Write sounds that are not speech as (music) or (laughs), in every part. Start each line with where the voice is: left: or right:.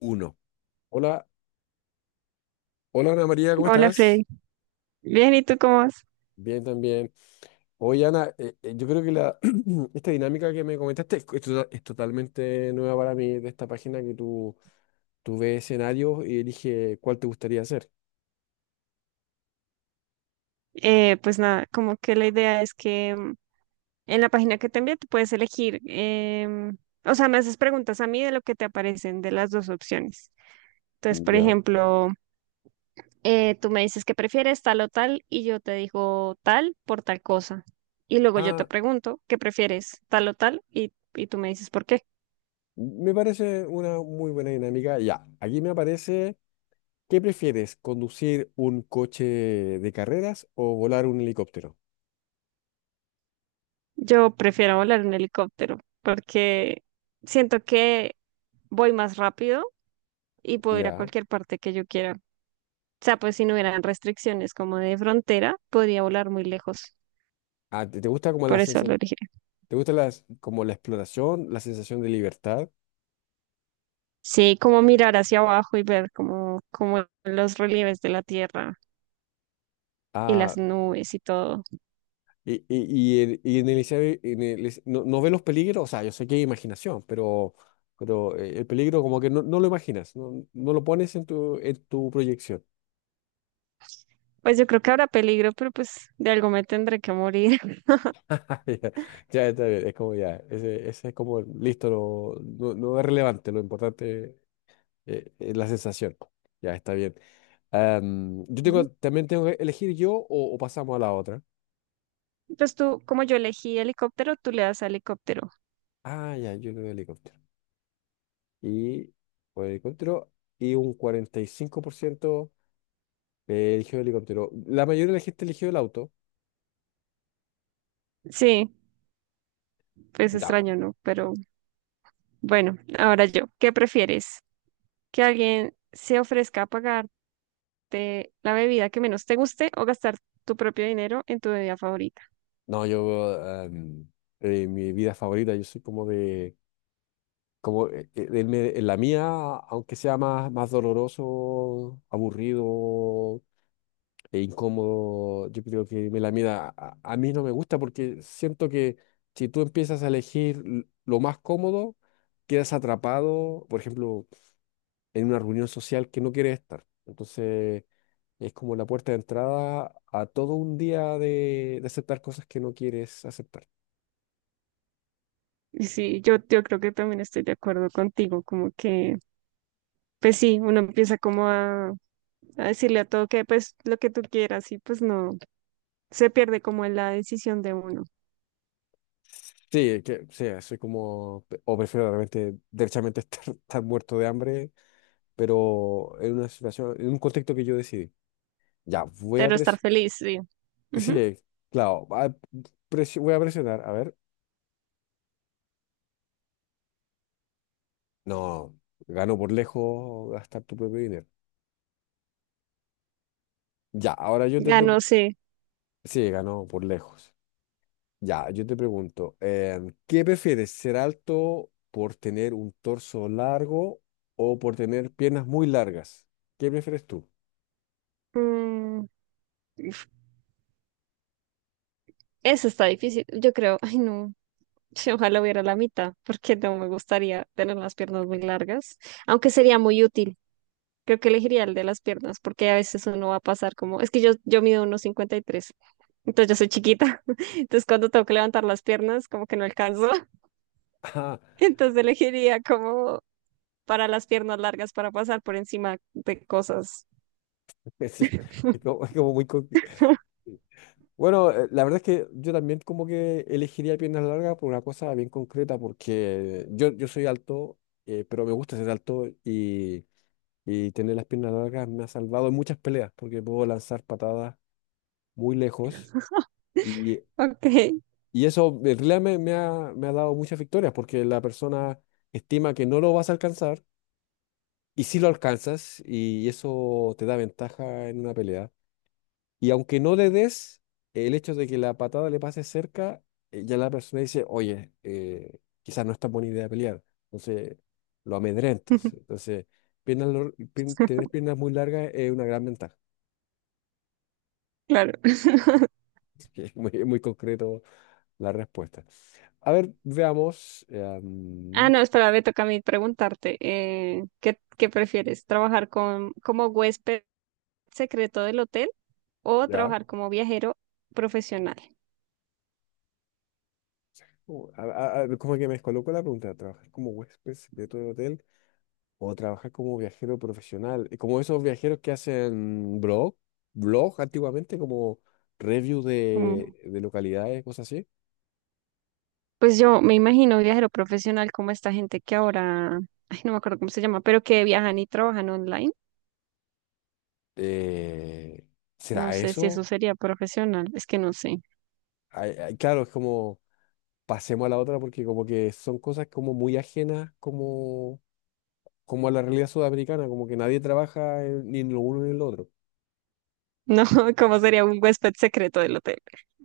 left: Uno. Hola, hola Ana María, ¿cómo
right: Hola
left: estás?
right: Freddy. Bien, ¿y tú cómo vas?
left: Bien, también. Oye Ana, yo creo que (clears throat) esta dinámica que me comentaste es totalmente nueva para mí, de esta página que tú ves escenarios y elige cuál te gustaría hacer.
right: Pues nada, como que la idea es que en la página que te envié tú puedes elegir, o sea, me haces preguntas a mí de lo que te aparecen de las dos opciones. Entonces, por
left: Ya.
right: ejemplo, tú me dices que prefieres tal o tal y yo te digo tal por tal cosa. Y luego yo te
left: Ah,
right: pregunto qué prefieres tal o tal y tú me dices por qué.
left: me parece una muy buena dinámica. Ya, aquí me aparece, ¿qué prefieres? ¿Conducir un coche de carreras o volar un helicóptero?
right: Yo prefiero volar en helicóptero porque siento que voy más rápido y puedo ir a
left: Ya.
right: cualquier parte que yo quiera. O sea, pues si no hubieran restricciones como de frontera, podría volar muy lejos.
left: Ah, ¿te gusta como la
right: Por eso
left: sensa-
right: lo dije.
left: ¿Te gusta las, como la exploración, la sensación de libertad?
right: Sí, como mirar hacia abajo y ver como los relieves de la tierra y
left: Ah,
right: las nubes y todo.
left: y en el no, no ve los peligros, o sea, yo sé que hay imaginación, pero el peligro como que no, no lo imaginas, no, no lo pones en en tu proyección.
right: Pues yo creo que habrá peligro, pero pues de algo me tendré que morir.
left: (laughs) Ah, ya, ya está bien, es como ya, ese es como, listo, no, no es relevante, lo importante es la sensación. Ya está bien. Yo
right: (laughs) Ujú.
left: tengo, también tengo que elegir yo o pasamos a la otra.
right: Entonces tú, como yo elegí helicóptero, tú le das a helicóptero.
left: Ah, ya, yo el helicóptero. Y por helicóptero y un 45%. Eligió el helicóptero. La mayoría de la gente eligió el auto.
right: Sí, pues
left: Ya.
right: extraño, ¿no? Pero bueno, ahora yo, ¿qué prefieres? ¿Que alguien se ofrezca a pagarte la bebida que menos te guste o gastar tu propio dinero en tu bebida favorita?
left: No, yo, em, mi vida favorita, yo soy como de, como del en la mía, aunque sea más, más doloroso, aburrido e incómodo, yo creo que me la mía a mí no me gusta porque siento que si tú empiezas a elegir lo más cómodo, quedas atrapado, por ejemplo, en una reunión social que no quieres estar. Entonces es como la puerta de entrada a todo un día de aceptar cosas que no quieres aceptar.
right: Y sí, yo creo que también estoy de acuerdo contigo, como que, pues sí, uno empieza como a decirle a todo que pues lo que tú quieras y pues no, se pierde como en la decisión de uno.
left: Sí, soy como, o prefiero realmente, derechamente estar, (laughs) estar muerto de hambre, pero en una situación, en un contexto que yo decidí. Ya, voy a
right: Pero estar
left: presionar,
right: feliz, sí. Ujú.
left: sí, claro, voy a presionar, a ver, no, ganó por lejos gastar tu propio dinero. Ya, ahora yo te
right: Ya no
left: pregunto,
right: sé.
left: sí, ganó por lejos. Ya, yo te pregunto, em, ¿qué prefieres, ser alto por tener un torso largo o por tener piernas muy largas? ¿Qué prefieres tú?
right: Mm, uf, Eso está difícil. Yo creo, ay no, sí, ojalá hubiera la mitad, porque no me gustaría tener las piernas muy largas, aunque sería muy útil. Creo que elegiría el de las piernas, porque a veces uno va a pasar como, es que yo mido unos 53. Entonces yo soy chiquita. (laughs) Entonces cuando tengo que levantar las piernas, como que no alcanzo. (laughs)
left: (laughs)
right: Entonces elegiría como para las piernas largas para pasar por encima de cosas.
left: Ah, sí, es como muy bueno, la verdad es que yo también como que elegiría piernas largas por una cosa bien concreta, porque yo soy alto, pero me gusta ser alto y tener las piernas largas me ha salvado en muchas peleas, porque puedo lanzar patadas muy lejos.
right: Ok,
left: Y eso en realidad me ha dado muchas victorias porque la persona estima que no lo vas a alcanzar y sí lo alcanzas y eso te da ventaja en una pelea. Y aunque no le des, el hecho de que la patada le pase cerca, ya la persona dice, oye, quizás no es tan buena idea pelear. Entonces lo amedrentas.
right: (laughs)
left: Entonces, tener piernas muy largas es una gran ventaja.
right: claro.
left: (laughs) Así que es muy, muy concreto la respuesta. A ver, veamos.
right: Ah, no, espera, me toca a mí preguntarte, ¿qué prefieres? ¿Trabajar con, como huésped secreto del hotel o
left: Ya.
right: trabajar como viajero profesional?
left: Uh, a- como que me descolocó la pregunta, ¿trabajar como huésped secreto de hotel o trabajar como viajero profesional? Como esos viajeros que hacen blog antiguamente, como review
right: Como-
left: de localidades, cosas así.
right: pues yo me imagino viajero profesional como esta gente que ahora, ay, no me acuerdo cómo se llama, pero que viajan y trabajan online.
left: Eh,
right: No
left: ¿Será
right: sé si eso
left: eso?
right: sería profesional, es que no sé.
left: Ay, ay, claro, es como pasemos a la otra porque como que son cosas como muy ajenas como, como a la realidad sudamericana, como que nadie trabaja ni en lo uno ni en lo otro.
right: No, (laughs) ¿cómo sería un huésped secreto del hotel?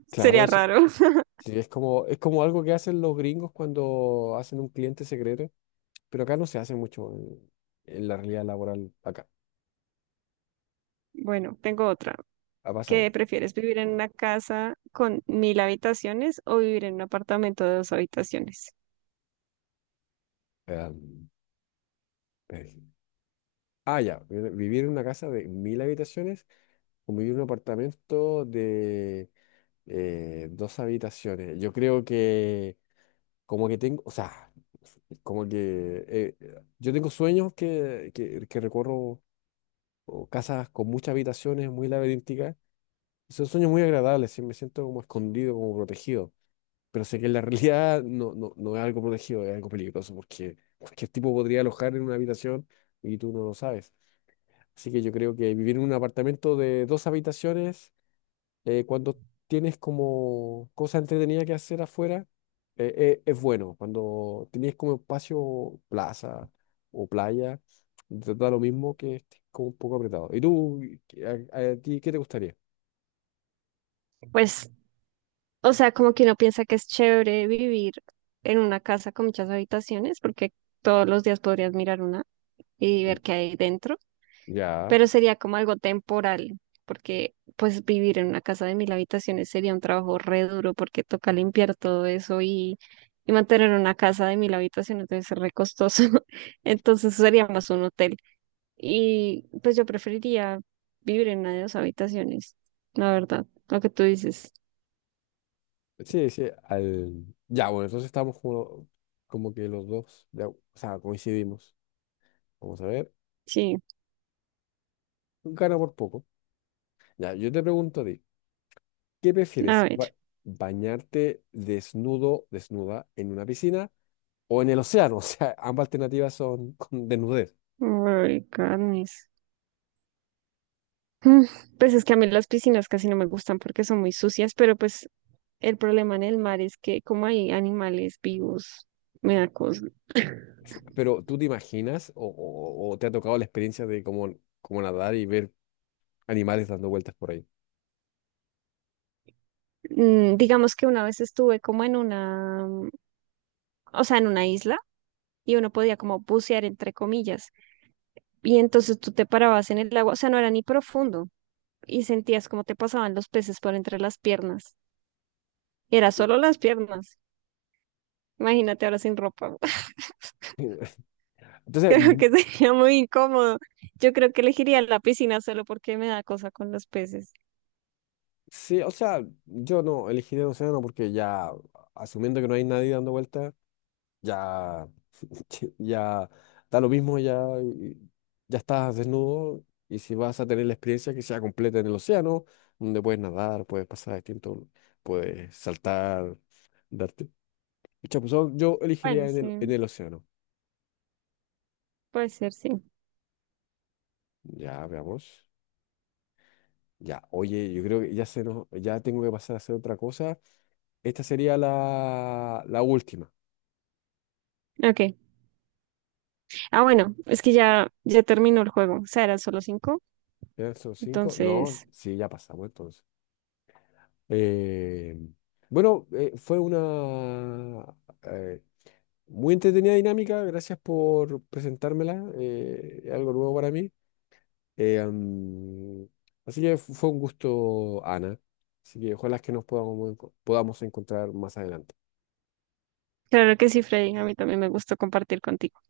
left: Claro,
right: Sería raro. (laughs)
left: sí, es como algo que hacen los gringos cuando hacen un cliente secreto, pero acá no se hace mucho en la realidad laboral acá.
right: Bueno, tengo otra.
left: Ha
right: ¿Qué
left: pasado.
right: prefieres, vivir en una casa con 1.000 habitaciones o vivir en un apartamento de dos habitaciones?
left: Em, eh, ah, ya. Vivir en una casa de mil habitaciones o vivir en un apartamento de dos habitaciones. Yo creo que como que tengo, o sea, como que yo tengo sueños que recorro o casas con muchas habitaciones muy laberínticas. Son sueños muy agradables, sí, me siento como escondido, como protegido. Pero sé que en la (laughs) realidad no, no, no es algo protegido, es algo peligroso, porque cualquier tipo podría alojar en una habitación y tú no lo sabes. Así que yo creo que vivir en un apartamento de dos habitaciones, cuando tienes como cosas entretenidas que hacer afuera, es bueno. Cuando tienes como espacio, plaza o playa, te da lo mismo que estés como un poco apretado. ¿Y tú, a ti, qué te gustaría?
right: Pues, o sea, como que uno piensa que es chévere vivir en una casa con muchas habitaciones porque todos los días podrías mirar una y
left: Mm,
right: ver qué hay dentro,
left: ya.
right: pero sería como algo temporal, porque pues vivir en una casa de 1.000 habitaciones sería un trabajo re duro porque toca limpiar todo eso y mantener una casa de 1.000 habitaciones debe ser re costoso. (laughs) Entonces sería más un hotel. Y pues yo preferiría vivir en una de dos habitaciones, la verdad, lo que tú dices.
left: Sí, sí, al... Ya, bueno, entonces estamos como, como que los dos, ya, o sea, coincidimos. Vamos a ver,
right: Sí,
left: gana por poco. Ya, yo te pregunto a ti, ¿qué
right: a
left: prefieres?
right: ver.
left: ¿Bañarte desnudo, desnuda, en una piscina o en el océano? (laughs) O sea, ambas alternativas son con desnudez.
right: Ay, carnes. Mm, Pues es que a mí las piscinas casi no me gustan porque son muy sucias, pero pues el problema en el mar es que como hay animales vivos, me da cosa. (clears throat)
left: Pero ¿tú te imaginas o te ha tocado la experiencia de cómo, cómo nadar y ver animales dando vueltas por ahí?
right: Digamos que una vez estuve como en una, o sea, en una isla y uno podía como bucear entre comillas. Y entonces tú te parabas en el agua, o sea, no era ni profundo y sentías como te pasaban los peces por entre las piernas. Era solo las piernas. Imagínate ahora sin ropa. (laughs)
left: Entonces,
right: Creo
left: mm,
right: que sería muy incómodo. Yo creo que elegiría la piscina solo porque me da cosa con los peces.
left: sí, o sea, yo no elegiría el océano porque ya asumiendo que no hay nadie dando vueltas ya, (laughs) ya da lo mismo, ya, ya estás desnudo y si vas a tener la experiencia que sea completa en el océano, donde puedes nadar, puedes pasar distinto, puedes saltar, darte. Pucha, pues, yo elegiría
right: Bueno,
left: en en
right: sí,
left: el océano.
right: puede ser, sí.
left: Ya, veamos. Ya, oye, yo creo que ya se nos, ya tengo que pasar a hacer otra cosa. Esta sería la última.
right: Ok. Ah, bueno, es que ya, ya terminó el juego. O sea, eran solo cinco.
left: ¿Ya son 5? No,
right: Entonces,
left: sí, ya pasamos entonces. Eh, bueno, fue una eh, muy entretenida dinámica. Gracias por presentármela. Eh, es algo nuevo para mí. Eh, am, así que fue un gusto, Ana. Así que ojalá que nos podamos, podamos encontrar más adelante.
right: claro que sí, Freddy. A mí también me gustó compartir contigo.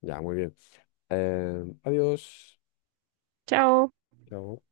left: Ya, muy bien. Adiós.
right: Chao.
left: Chao.